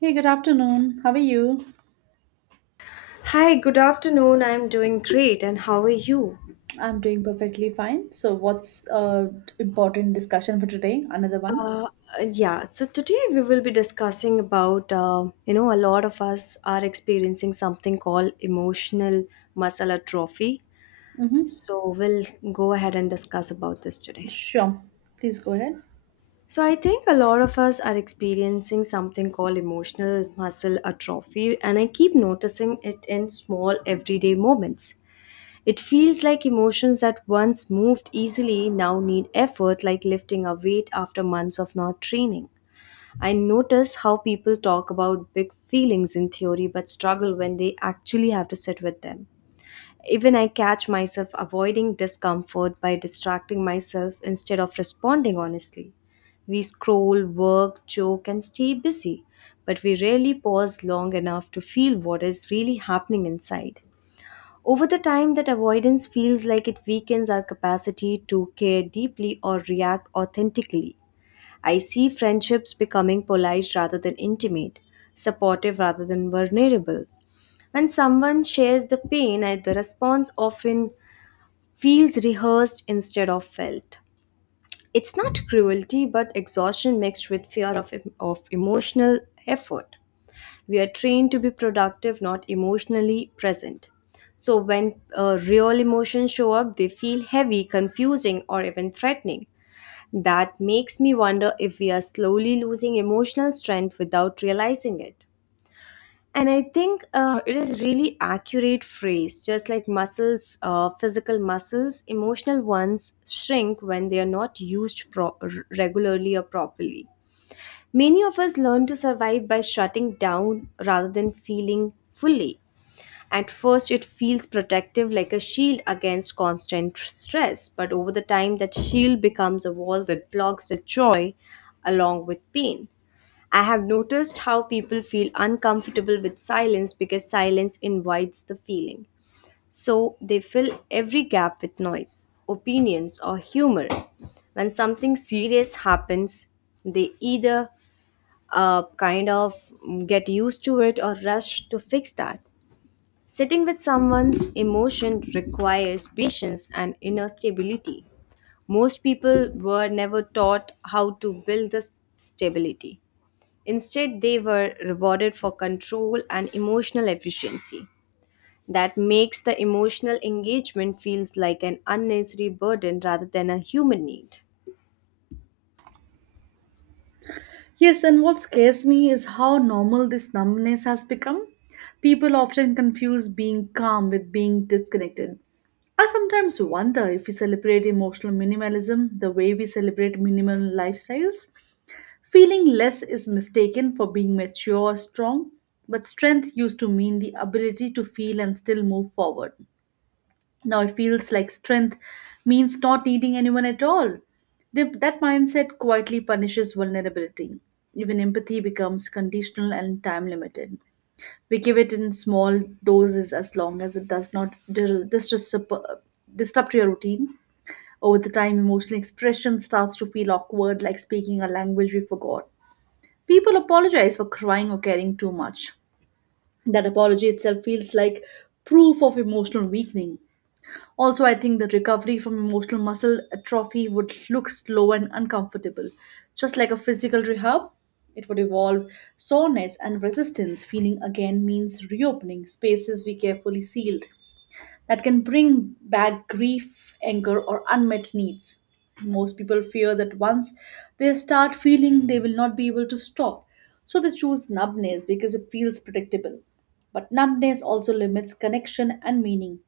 Hey, good afternoon. How are you? Hi, good afternoon. I'm doing great, and how are you? I'm doing perfectly fine. So, what's important discussion for today? Another one? Uh, yeah, so today we will be discussing about a lot of us are experiencing something called emotional muscle atrophy. Mm-hmm. So we'll go ahead and discuss about this today. Sure. Please go ahead. So I think a lot of us are experiencing something called emotional muscle atrophy, and I keep noticing it in small everyday moments. It feels like emotions that once moved easily now need effort, like lifting a weight after months of not training. I notice how people talk about big feelings in theory but struggle when they actually have to sit with them. Even I catch myself avoiding discomfort by distracting myself instead of responding honestly. We scroll, work, joke, and stay busy, but we rarely pause long enough to feel what is really happening inside. Over the time, that avoidance feels like it weakens our capacity to care deeply or react authentically. I see friendships becoming polite rather than intimate, supportive rather than vulnerable. When someone shares the pain, the response often feels rehearsed instead of felt. It's not cruelty, but exhaustion mixed with fear of emotional effort. We are trained to be productive, not emotionally present. So when real emotions show up, they feel heavy, confusing, or even threatening. That makes me wonder if we are slowly losing emotional strength without realizing it. And I think it is really accurate phrase, just like muscles, physical muscles, emotional ones shrink when they are not used regularly or properly. Many of us learn to survive by shutting down rather than feeling fully. At first, it feels protective like a shield against constant stress, but over the time, that shield becomes a wall that blocks the joy along with pain. I have noticed how people feel uncomfortable with silence because silence invites the feeling. So they fill every gap with noise, opinions, or humor. When something serious happens, they either kind of get used to it or rush to fix that. Sitting with someone's emotion requires patience and inner stability. Most people were never taught how to build this stability. Instead, they were rewarded for control and emotional efficiency. That makes the emotional engagement feels like an unnecessary burden rather than a human need. Yes, and what scares me is how normal this numbness has become. People often confuse being calm with being disconnected. I sometimes wonder if we celebrate emotional minimalism the way we celebrate minimal lifestyles. Feeling less is mistaken for being mature or strong, but strength used to mean the ability to feel and still move forward. Now it feels like strength means not needing anyone at all. That mindset quietly punishes vulnerability. Even empathy becomes conditional and time limited. We give it in small doses as long as it does not disrupt your routine. Over the time, emotional expression starts to feel awkward, like speaking a language we forgot. People apologize for crying or caring too much. That apology itself feels like proof of emotional weakening. Also, I think the recovery from emotional muscle atrophy would look slow and uncomfortable. Just like a physical rehab, it would involve soreness and resistance. Feeling again means reopening spaces we carefully sealed that can bring back grief, anger, or unmet needs. Most people fear that once they start feeling, they will not be able to stop. So they choose numbness because it feels predictable. But numbness also limits connection and meaning.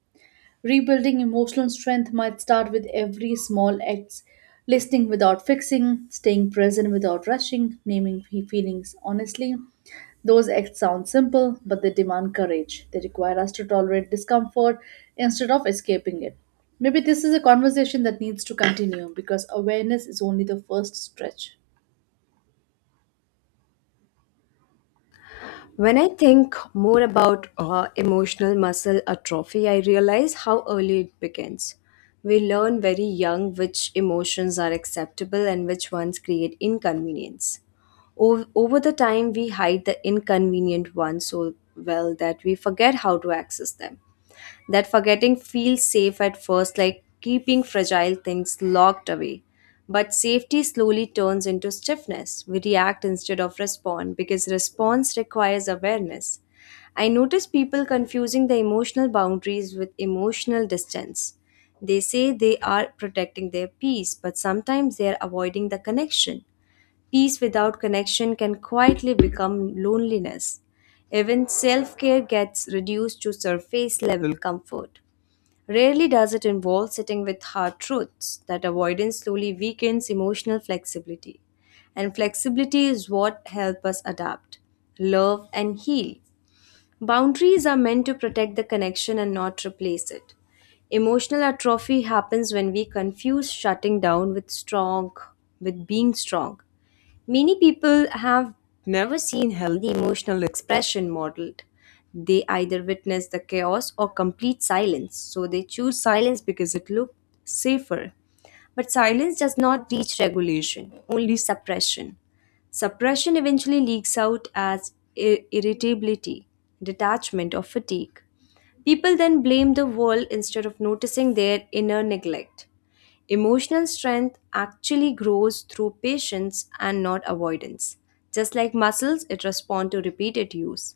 Rebuilding emotional strength might start with every small act: listening without fixing, staying present without rushing, naming feelings honestly. Those acts sound simple, but they demand courage. They require us to tolerate discomfort instead of escaping it. Maybe this is a conversation that needs to continue because awareness is only the first stretch. When I think more about emotional muscle atrophy, I realize how early it begins. We learn very young which emotions are acceptable and which ones create inconvenience. Over the time, we hide the inconvenient ones so well that we forget how to access them. That forgetting feels safe at first, like keeping fragile things locked away. But safety slowly turns into stiffness. We react instead of respond because response requires awareness. I notice people confusing the emotional boundaries with emotional distance. They say they are protecting their peace, but sometimes they are avoiding the connection. Peace without connection can quietly become loneliness. Even self care gets reduced to surface level comfort. Rarely does it involve sitting with hard truths. That avoidance slowly weakens emotional flexibility. And flexibility is what helps us adapt, love, and heal. Boundaries are meant to protect the connection and not replace it. Emotional atrophy happens when we confuse shutting down with being strong. Many people have never seen healthy emotional expression modeled. They either witness the chaos or complete silence. So they choose silence because it looks safer. But silence does not reach regulation, only suppression. Suppression eventually leaks out as irritability, detachment, or fatigue. People then blame the world instead of noticing their inner neglect. Emotional strength actually grows through patience and not avoidance. Just like muscles, it responds to repeated use.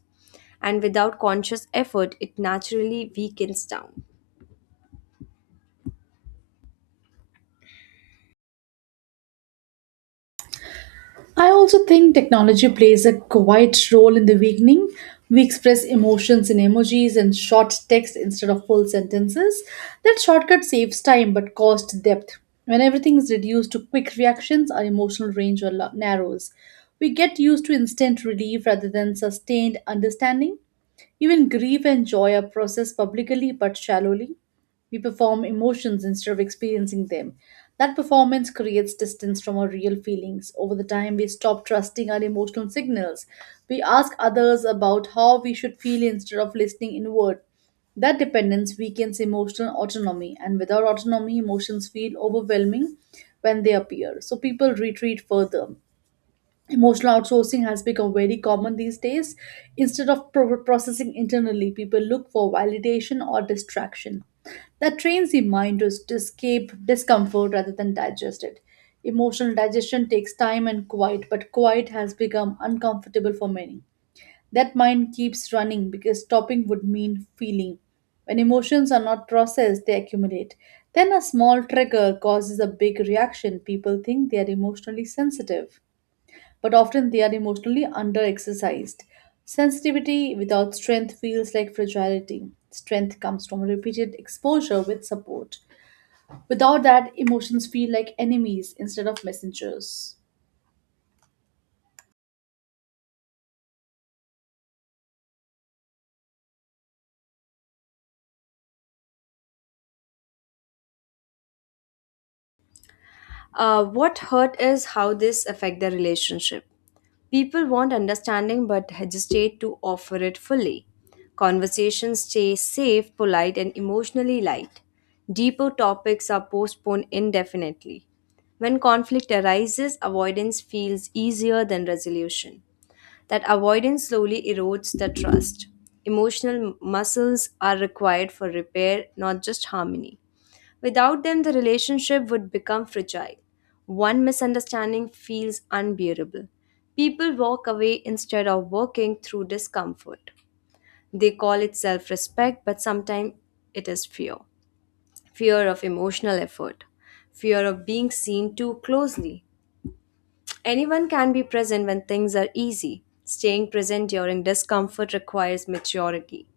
And without conscious effort, it naturally weakens down. I also think technology plays a quiet role in the weakening. We express emotions in emojis and short text instead of full sentences. That shortcut saves time but costs depth. When everything is reduced to quick reactions, our emotional narrows. We get used to instant relief rather than sustained understanding. Even grief and joy are processed publicly but shallowly. We perform emotions instead of experiencing them. That performance creates distance from our real feelings. Over the time, we stop trusting our emotional signals. We ask others about how we should feel instead of listening inward. That dependence weakens emotional autonomy, and without autonomy, emotions feel overwhelming when they appear. So people retreat further. Emotional outsourcing has become very common these days. Instead of processing internally, people look for validation or distraction. That trains the mind to escape discomfort rather than digest it. Emotional digestion takes time and quiet, but quiet has become uncomfortable for many. That mind keeps running because stopping would mean feeling. When emotions are not processed, they accumulate. Then a small trigger causes a big reaction. People think they are emotionally sensitive but often they are emotionally underexercised. Sensitivity without strength feels like fragility. Strength comes from repeated exposure with support. Without that, emotions feel like enemies instead of messengers. What hurt is how this affect the relationship. People want understanding but hesitate to offer it fully. Conversations stay safe, polite, and emotionally light. Deeper topics are postponed indefinitely. When conflict arises, avoidance feels easier than resolution. That avoidance slowly erodes the trust. Emotional muscles are required for repair, not just harmony. Without them, the relationship would become fragile. One misunderstanding feels unbearable. People walk away instead of working through discomfort. They call it self respect, but sometimes it is fear, of emotional effort, fear of being seen too closely. Anyone can be present when things are easy. Staying present during discomfort requires maturity.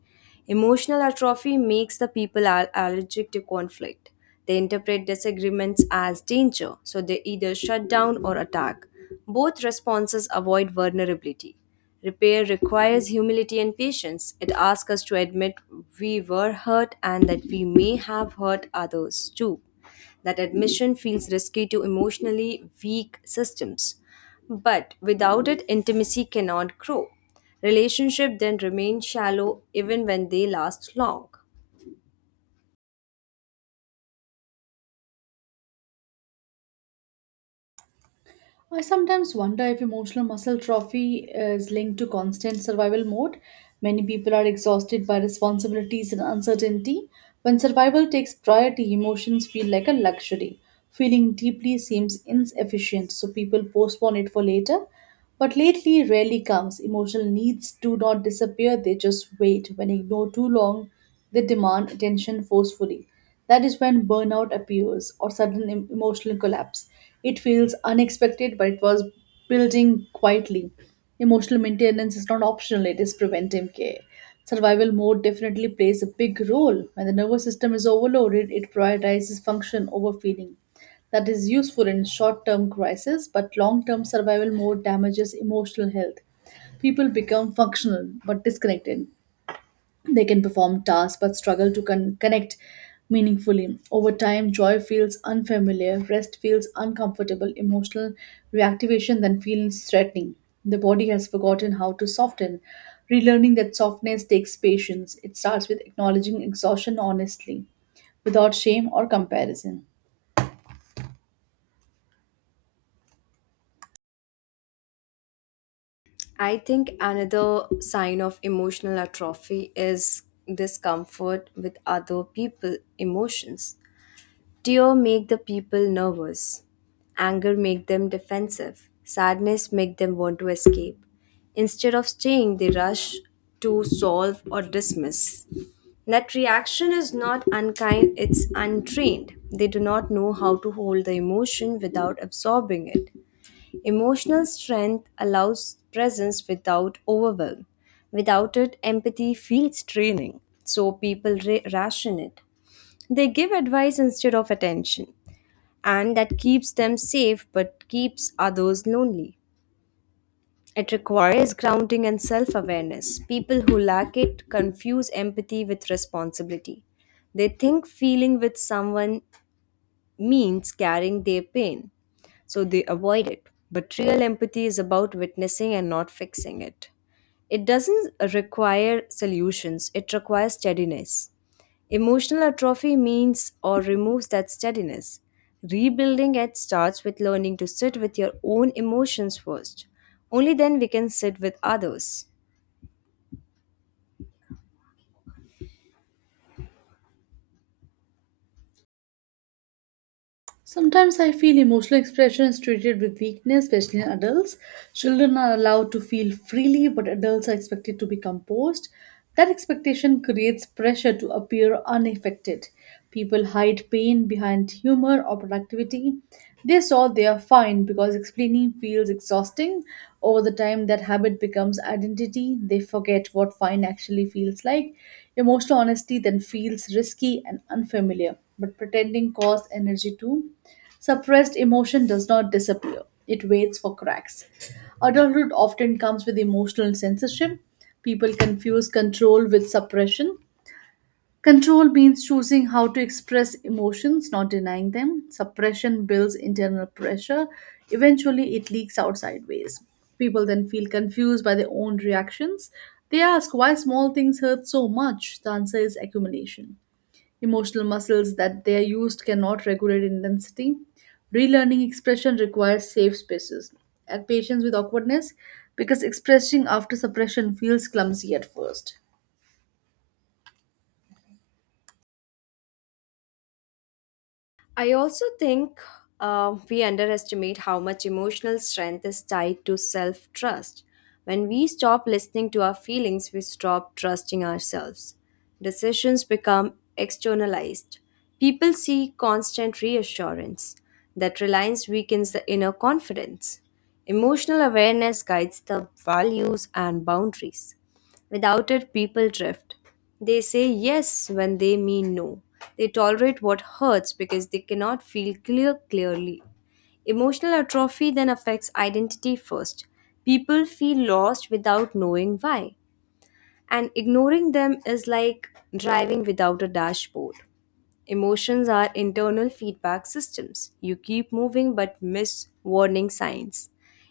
Emotional atrophy makes the people allergic to conflict. They interpret disagreements as danger, so they either shut down or attack. Both responses avoid vulnerability. Repair requires humility and patience. It asks us to admit we were hurt and that we may have hurt others too. That admission feels risky to emotionally weak systems. But without it, intimacy cannot grow. Relationship then remain shallow even when they last long. I sometimes wonder if emotional muscle trophy is linked to constant survival mode. Many people are exhausted by responsibilities and uncertainty. When survival takes priority, emotions feel like a luxury. Feeling deeply seems insufficient, so people postpone it for later. But lately rarely comes. Emotional needs do not disappear, they just wait. When ignored too long, they demand attention forcefully. That is when burnout appears or sudden emotional collapse. It feels unexpected, but it was building quietly. Emotional maintenance is not optional, it is preventive care. Survival mode definitely plays a big role. When the nervous system is overloaded, it prioritizes function over feeling that is useful in short term crisis, but long term survival mode damages emotional health. People become functional but disconnected. They can perform tasks but struggle to connect meaningfully. Over time, joy feels unfamiliar, rest feels uncomfortable, emotional reactivation then feels threatening. The body has forgotten how to soften. Relearning that softness takes patience. It starts with acknowledging exhaustion honestly, without shame or comparison. I think another sign of emotional atrophy is discomfort with other people' emotions. Tear make the people nervous. Anger make them defensive. Sadness make them want to escape. Instead of staying, they rush to solve or dismiss. That reaction is not unkind, it's untrained. They do not know how to hold the emotion without absorbing it. Emotional strength allows presence without overwhelm. Without it, empathy feels draining, so people ration it. They give advice instead of attention, and that keeps them safe but keeps others lonely. It requires grounding and self awareness. People who lack it confuse empathy with responsibility. They think feeling with someone means carrying their pain, so they avoid it. But real empathy is about witnessing and not fixing it. It doesn't require solutions, it requires steadiness. Emotional atrophy means or removes that steadiness. Rebuilding it starts with learning to sit with your own emotions first. Only then we can sit with others. Sometimes I feel emotional expression is treated with weakness, especially in adults. Children are allowed to feel freely, but adults are expected to be composed. That expectation creates pressure to appear unaffected. People hide pain behind humor or productivity. They solve they are fine because explaining feels exhausting. Over the time, that habit becomes identity. They forget what fine actually feels like. Emotional honesty then feels risky and unfamiliar, but pretending costs energy too. Suppressed emotion does not disappear, it waits for cracks. Adulthood often comes with emotional censorship. People confuse control with suppression. Control means choosing how to express emotions, not denying them. Suppression builds internal pressure. Eventually, it leaks out sideways. People then feel confused by their own reactions. They ask why small things hurt so much. The answer is accumulation. Emotional muscles that they are used cannot regulate intensity. Relearning expression requires safe spaces and patience with awkwardness because expressing after suppression feels clumsy at first. I also think we underestimate how much emotional strength is tied to self trust. When we stop listening to our feelings, we stop trusting ourselves. Decisions become externalized. People seek constant reassurance. That reliance weakens the inner confidence. Emotional awareness guides the values and boundaries. Without it, people drift. They say yes when they mean no. They tolerate what hurts because they cannot feel clear clearly. Emotional atrophy then affects identity first. People feel lost without knowing why. And ignoring them is like driving without a dashboard. Emotions are internal feedback systems. You keep moving but miss warning signs.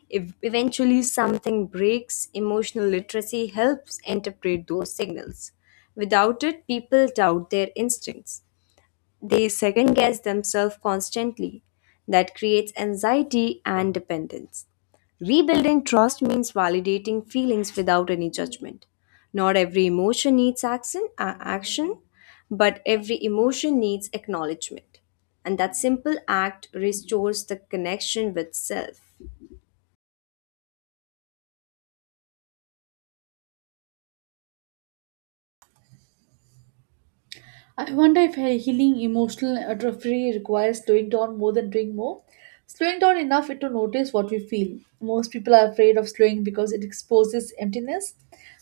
If eventually something breaks, emotional literacy helps interpret those signals. Without it, people doubt their instincts. They second guess themselves constantly. That creates anxiety and dependence. Rebuilding trust means validating feelings without any judgment. Not every emotion needs action, but every emotion needs acknowledgement. And that simple act restores the connection with self. I wonder if healing emotional atrophy requires slowing down more than doing more. Slowing down enough to notice what we feel. Most people are afraid of slowing because it exposes emptiness,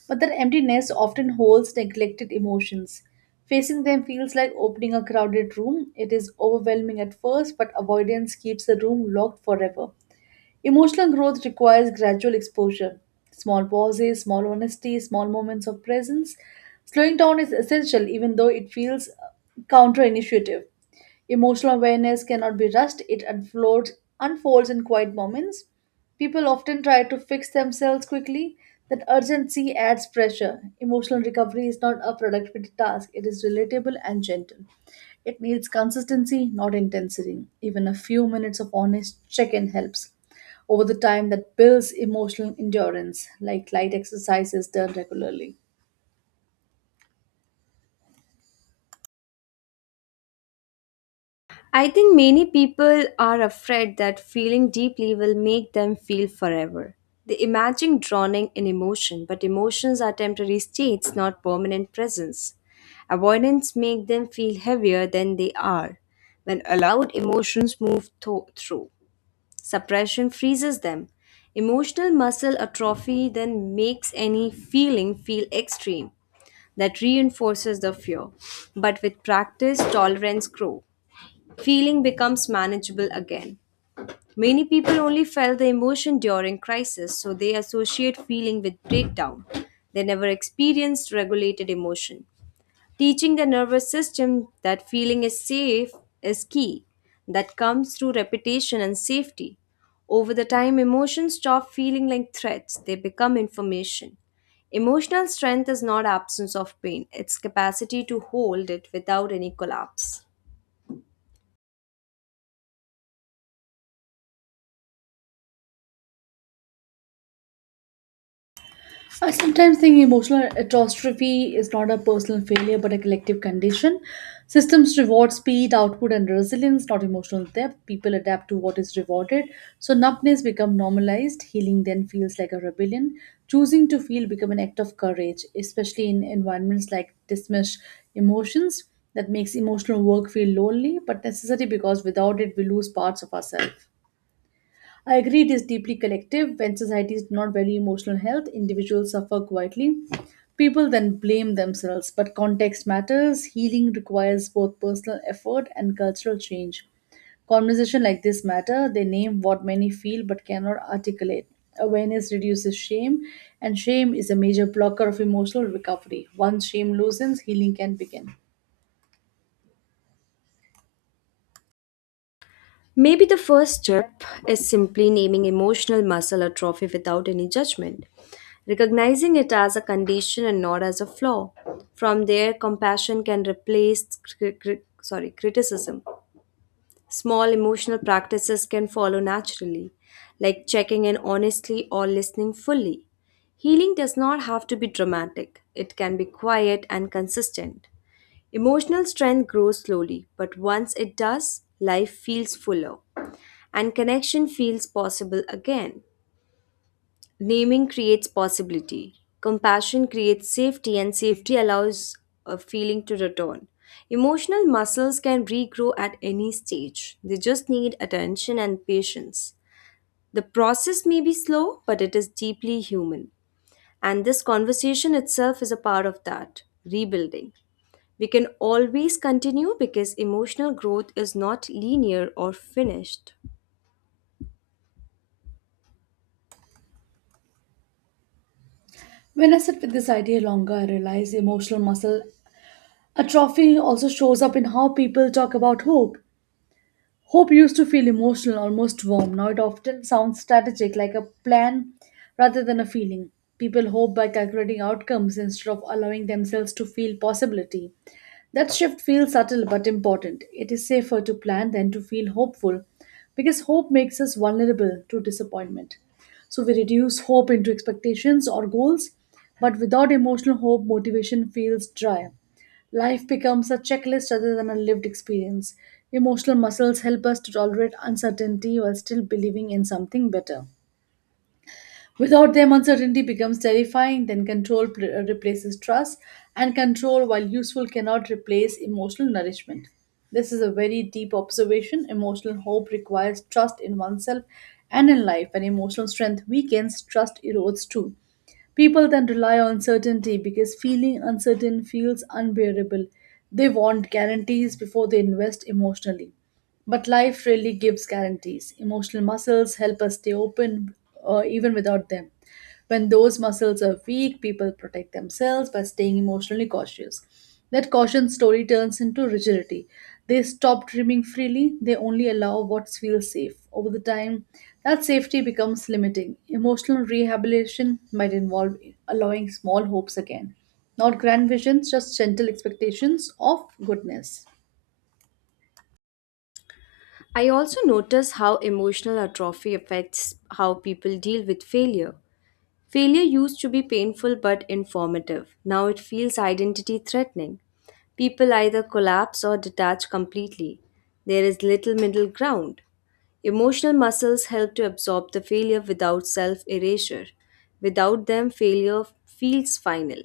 but that emptiness often holds neglected emotions. Facing them feels like opening a crowded room. It is overwhelming at first, but avoidance keeps the room locked forever. Emotional growth requires gradual exposure. Small pauses, small honesty, small moments of presence. Slowing down is essential, even though it feels counterintuitive. Emotional awareness cannot be rushed, it unfolds in quiet moments. People often try to fix themselves quickly. That urgency adds pressure. Emotional recovery is not a productivity task, it is relatable and gentle. It needs consistency, not intensity. Even a few minutes of honest check in helps. Over the time, that builds emotional endurance, like light exercises done regularly. I think many people are afraid that feeling deeply will make them feel forever. They imagine drowning in emotion, but emotions are temporary states, not permanent presence. Avoidance makes them feel heavier than they are. When allowed, emotions move through. Suppression freezes them. Emotional muscle atrophy then makes any feeling feel extreme. That reinforces the fear. But with practice, tolerance grows. Feeling becomes manageable again. Many people only felt the emotion during crisis, so they associate feeling with breakdown. They never experienced regulated emotion. Teaching the nervous system that feeling is safe is key. That comes through repetition and safety. Over the time, emotions stop feeling like threats, they become information. Emotional strength is not absence of pain, it's capacity to hold it without any collapse. I sometimes think emotional atrophy is not a personal failure but a collective condition. Systems reward speed, output, and resilience, not emotional depth. People adapt to what is rewarded, so numbness becomes normalized. Healing then feels like a rebellion. Choosing to feel becomes an act of courage, especially in environments like dismiss emotions that makes emotional work feel lonely but necessary because without it we lose parts of ourselves. I agree it is deeply collective. When societies do not value emotional health, individuals suffer quietly. People then blame themselves, but context matters. Healing requires both personal effort and cultural change. Conversation like this matter, they name what many feel but cannot articulate. Awareness reduces shame, and shame is a major blocker of emotional recovery. Once shame loosens, healing can begin. Maybe the first step is simply naming emotional muscle atrophy without any judgment, recognizing it as a condition and not as a flaw. From there, compassion can replace criticism. Small emotional practices can follow naturally, like checking in honestly or listening fully. Healing does not have to be dramatic, it can be quiet and consistent. Emotional strength grows slowly, but once it does, life feels fuller and connection feels possible again. Naming creates possibility. Compassion creates safety, and safety allows a feeling to return. Emotional muscles can regrow at any stage, they just need attention and patience. The process may be slow, but it is deeply human. And this conversation itself is a part of that rebuilding. We can always continue because emotional growth is not linear or finished. When I sit with this idea longer, I realize emotional muscle atrophy also shows up in how people talk about hope. Hope used to feel emotional, almost warm. Now it often sounds strategic, like a plan rather than a feeling. People hope by calculating outcomes instead of allowing themselves to feel possibility. That shift feels subtle but important. It is safer to plan than to feel hopeful because hope makes us vulnerable to disappointment. So we reduce hope into expectations or goals, but without emotional hope, motivation feels dry. Life becomes a checklist rather than a lived experience. Emotional muscles help us to tolerate uncertainty while still believing in something better. Without them, uncertainty becomes terrifying, then control replaces trust, and control, while useful, cannot replace emotional nourishment. This is a very deep observation. Emotional hope requires trust in oneself and in life. When emotional strength weakens, trust erodes too. People then rely on certainty because feeling uncertain feels unbearable. They want guarantees before they invest emotionally. But life really gives guarantees. Emotional muscles help us stay open even without them. When those muscles are weak, people protect themselves by staying emotionally cautious. That caution story turns into rigidity. They stop dreaming freely, they only allow what feels safe. Over the time, that safety becomes limiting. Emotional rehabilitation might involve allowing small hopes again, not grand visions, just gentle expectations of goodness. I also notice how emotional atrophy affects how people deal with failure. Failure used to be painful but informative. Now it feels identity threatening. People either collapse or detach completely. There is little middle ground. Emotional muscles help to absorb the failure without self erasure. Without them, failure feels final.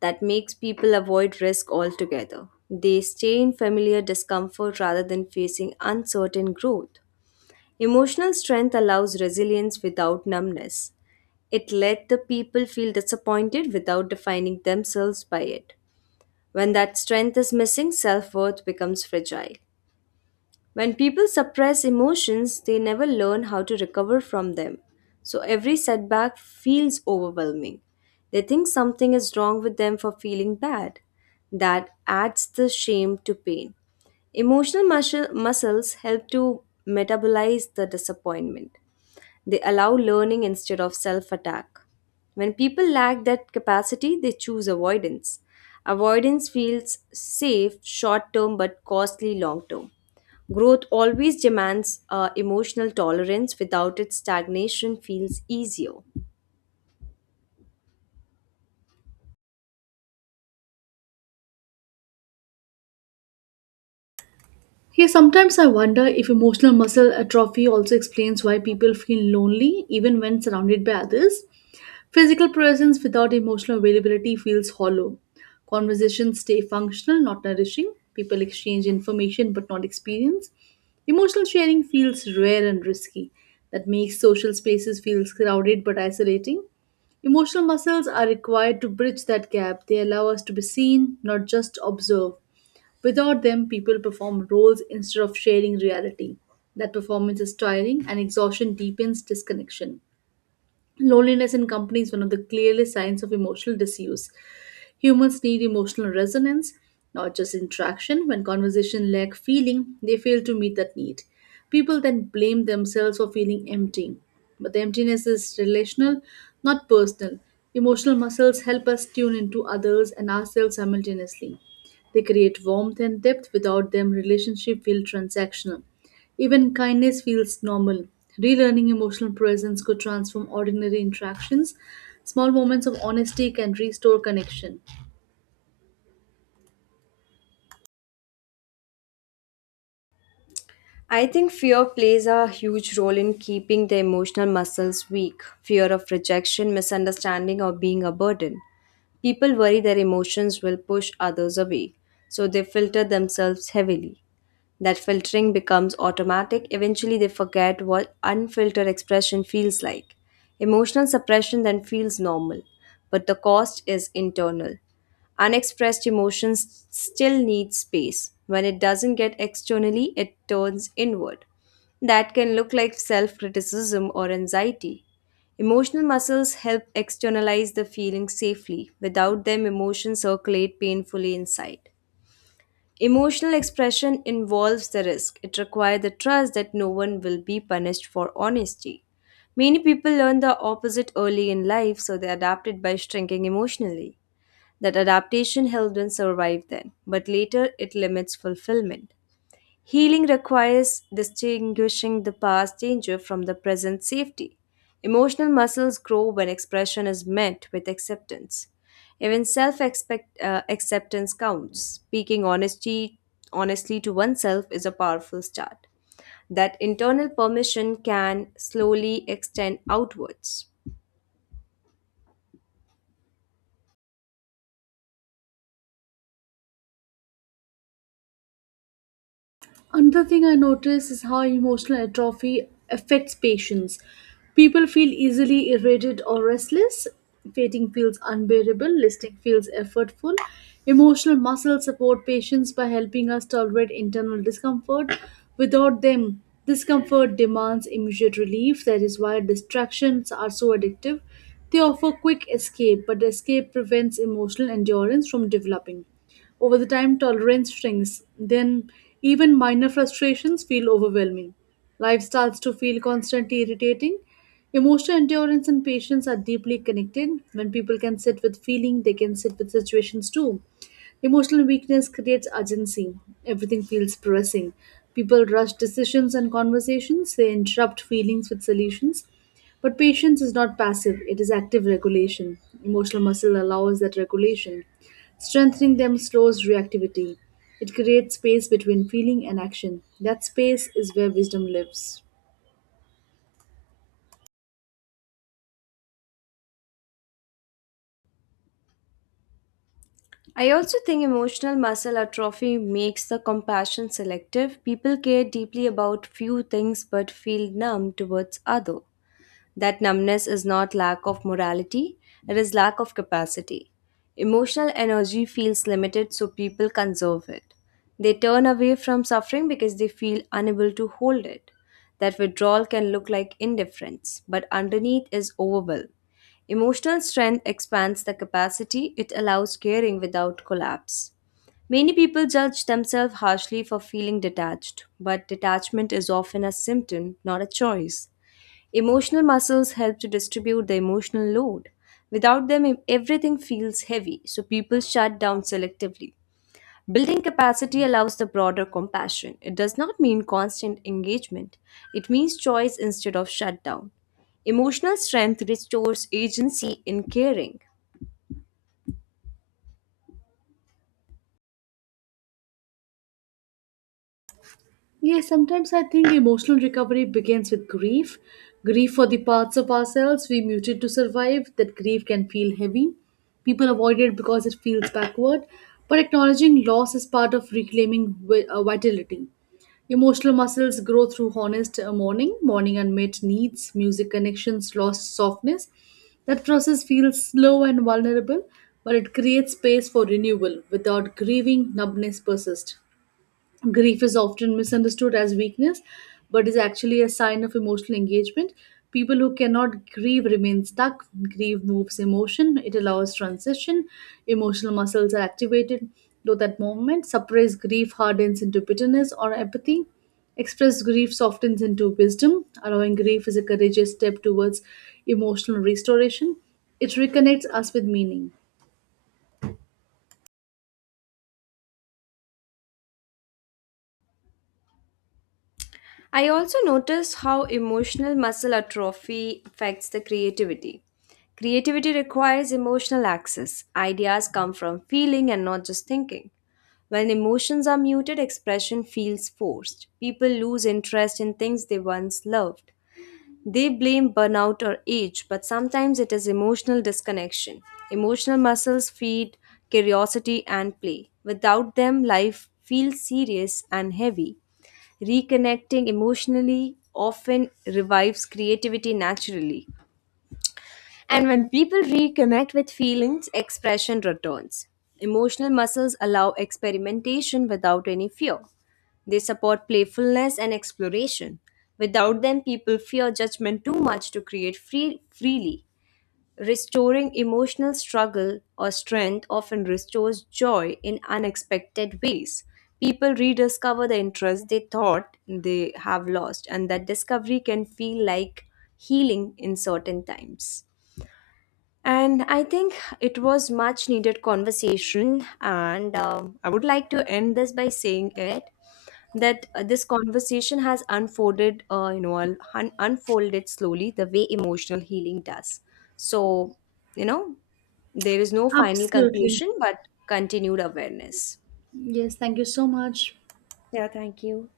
That makes people avoid risk altogether. They stay in familiar discomfort rather than facing uncertain growth. Emotional strength allows resilience without numbness. It let the people feel disappointed without defining themselves by it. When that strength is missing, self worth becomes fragile. When people suppress emotions, they never learn how to recover from them. So every setback feels overwhelming. They think something is wrong with them for feeling bad. That adds the shame to pain. Muscles help to metabolize the disappointment. They allow learning instead of self attack. When people lack that capacity, they choose avoidance. Avoidance feels safe short term but costly long term. Growth always demands emotional tolerance, without it, stagnation feels easier. Hey, sometimes I wonder if emotional muscle atrophy also explains why people feel lonely even when surrounded by others. Physical presence without emotional availability feels hollow. Conversations stay functional, not nourishing. People exchange information but not experience. Emotional sharing feels rare and risky. That makes social spaces feel crowded but isolating. Emotional muscles are required to bridge that gap. They allow us to be seen, not just observed. Without them, people perform roles instead of sharing reality. That performance is tiring and exhaustion deepens disconnection. Loneliness in company is one of the clearest signs of emotional disuse. Humans need emotional resonance, not just interaction. When conversation lack feeling, they fail to meet that need. People then blame themselves for feeling empty. But the emptiness is relational, not personal. Emotional muscles help us tune into others and ourselves simultaneously. They create warmth and depth. Without them, relationship feel transactional. Even kindness feels normal. Relearning emotional presence could transform ordinary interactions. Small moments of honesty can restore connection. I think fear plays a huge role in keeping the emotional muscles weak. Fear of rejection, misunderstanding, or being a burden. People worry their emotions will push others away, so they filter themselves heavily. That filtering becomes automatic. Eventually, they forget what unfiltered expression feels like. Emotional suppression then feels normal, but the cost is internal. Unexpressed emotions still need space. When it doesn't get externally, it turns inward. That can look like self criticism or anxiety. Emotional muscles help externalize the feelings safely. Without them, emotions circulate painfully inside. Emotional expression involves the risk. It requires the trust that no one will be punished for honesty. Many people learn the opposite early in life, so they adapted by shrinking emotionally. That adaptation helped them survive then, but later it limits fulfillment. Healing requires distinguishing the past danger from the present safety. Emotional muscles grow when expression is met with acceptance. Even self acceptance counts. Honestly to oneself is a powerful start. That internal permission can slowly extend outwards. Another thing I notice is how emotional atrophy affects patients. People feel easily irritated or restless. Fainting feels unbearable. Listing feels effortful. Emotional muscles support patients by helping us tolerate internal discomfort. Without them, discomfort demands immediate relief. That is why distractions are so addictive. They offer quick escape, but escape prevents emotional endurance from developing. Over the time, tolerance shrinks. Then, even minor frustrations feel overwhelming. Life starts to feel constantly irritating. Emotional endurance and patience are deeply connected. When people can sit with feeling, they can sit with situations too. Emotional weakness creates urgency. Everything feels pressing. People rush decisions and conversations. They interrupt feelings with solutions. But patience is not passive, it is active regulation. Emotional muscle allows that regulation. Strengthening them slows reactivity. It creates space between feeling and action. That space is where wisdom lives. I also think emotional muscle atrophy makes the compassion selective. People care deeply about few things but feel numb towards others. That numbness is not lack of morality, it is lack of capacity. Emotional energy feels limited, so people conserve it. They turn away from suffering because they feel unable to hold it. That withdrawal can look like indifference, but underneath is overwhelm. Emotional strength expands the capacity it allows caring without collapse. Many people judge themselves harshly for feeling detached, but detachment is often a symptom, not a choice. Emotional muscles help to distribute the emotional load. Without them, everything feels heavy, so people shut down selectively. Building capacity allows the broader compassion. It does not mean constant engagement, it means choice instead of shutdown. Emotional strength restores agency in caring. Yes, sometimes I think emotional recovery begins with grief. Grief for the parts of ourselves we muted to survive. That grief can feel heavy. People avoid it because it feels backward. But acknowledging loss is part of reclaiming vitality. Emotional muscles grow through honest mourning, mourning unmet needs, music connections, lost softness. That process feels slow and vulnerable, but it creates space for renewal. Without grieving, numbness persists. Grief is often misunderstood as weakness, but is actually a sign of emotional engagement. People who cannot grieve remain stuck. Grief moves emotion, it allows transition, emotional muscles are activated. Though that moment, suppressed grief hardens into bitterness or apathy. Expressed grief softens into wisdom. Allowing grief is a courageous step towards emotional restoration. It reconnects us with meaning. I also notice how emotional muscle atrophy affects the creativity. Creativity requires emotional access. Ideas come from feeling and not just thinking. When emotions are muted, expression feels forced. People lose interest in things they once loved. They blame burnout or age, but sometimes it is emotional disconnection. Emotional muscles feed curiosity and play. Without them, life feels serious and heavy. Reconnecting emotionally often revives creativity naturally. And when people reconnect with feelings, expression returns. Emotional muscles allow experimentation without any fear. They support playfulness and exploration. Without them, people fear judgment too much to freely. Restoring emotional struggle or strength often restores joy in unexpected ways. People rediscover the interest they thought they have lost, and that discovery can feel like healing in certain times. And I think it was much needed conversation. And I would like to end this by saying it that this conversation has unfolded, you know, un- unfolded slowly the way emotional healing does. So, you know, there is no final Absolutely. conclusion, but continued awareness. Yes, thank you so much. Yeah, thank you.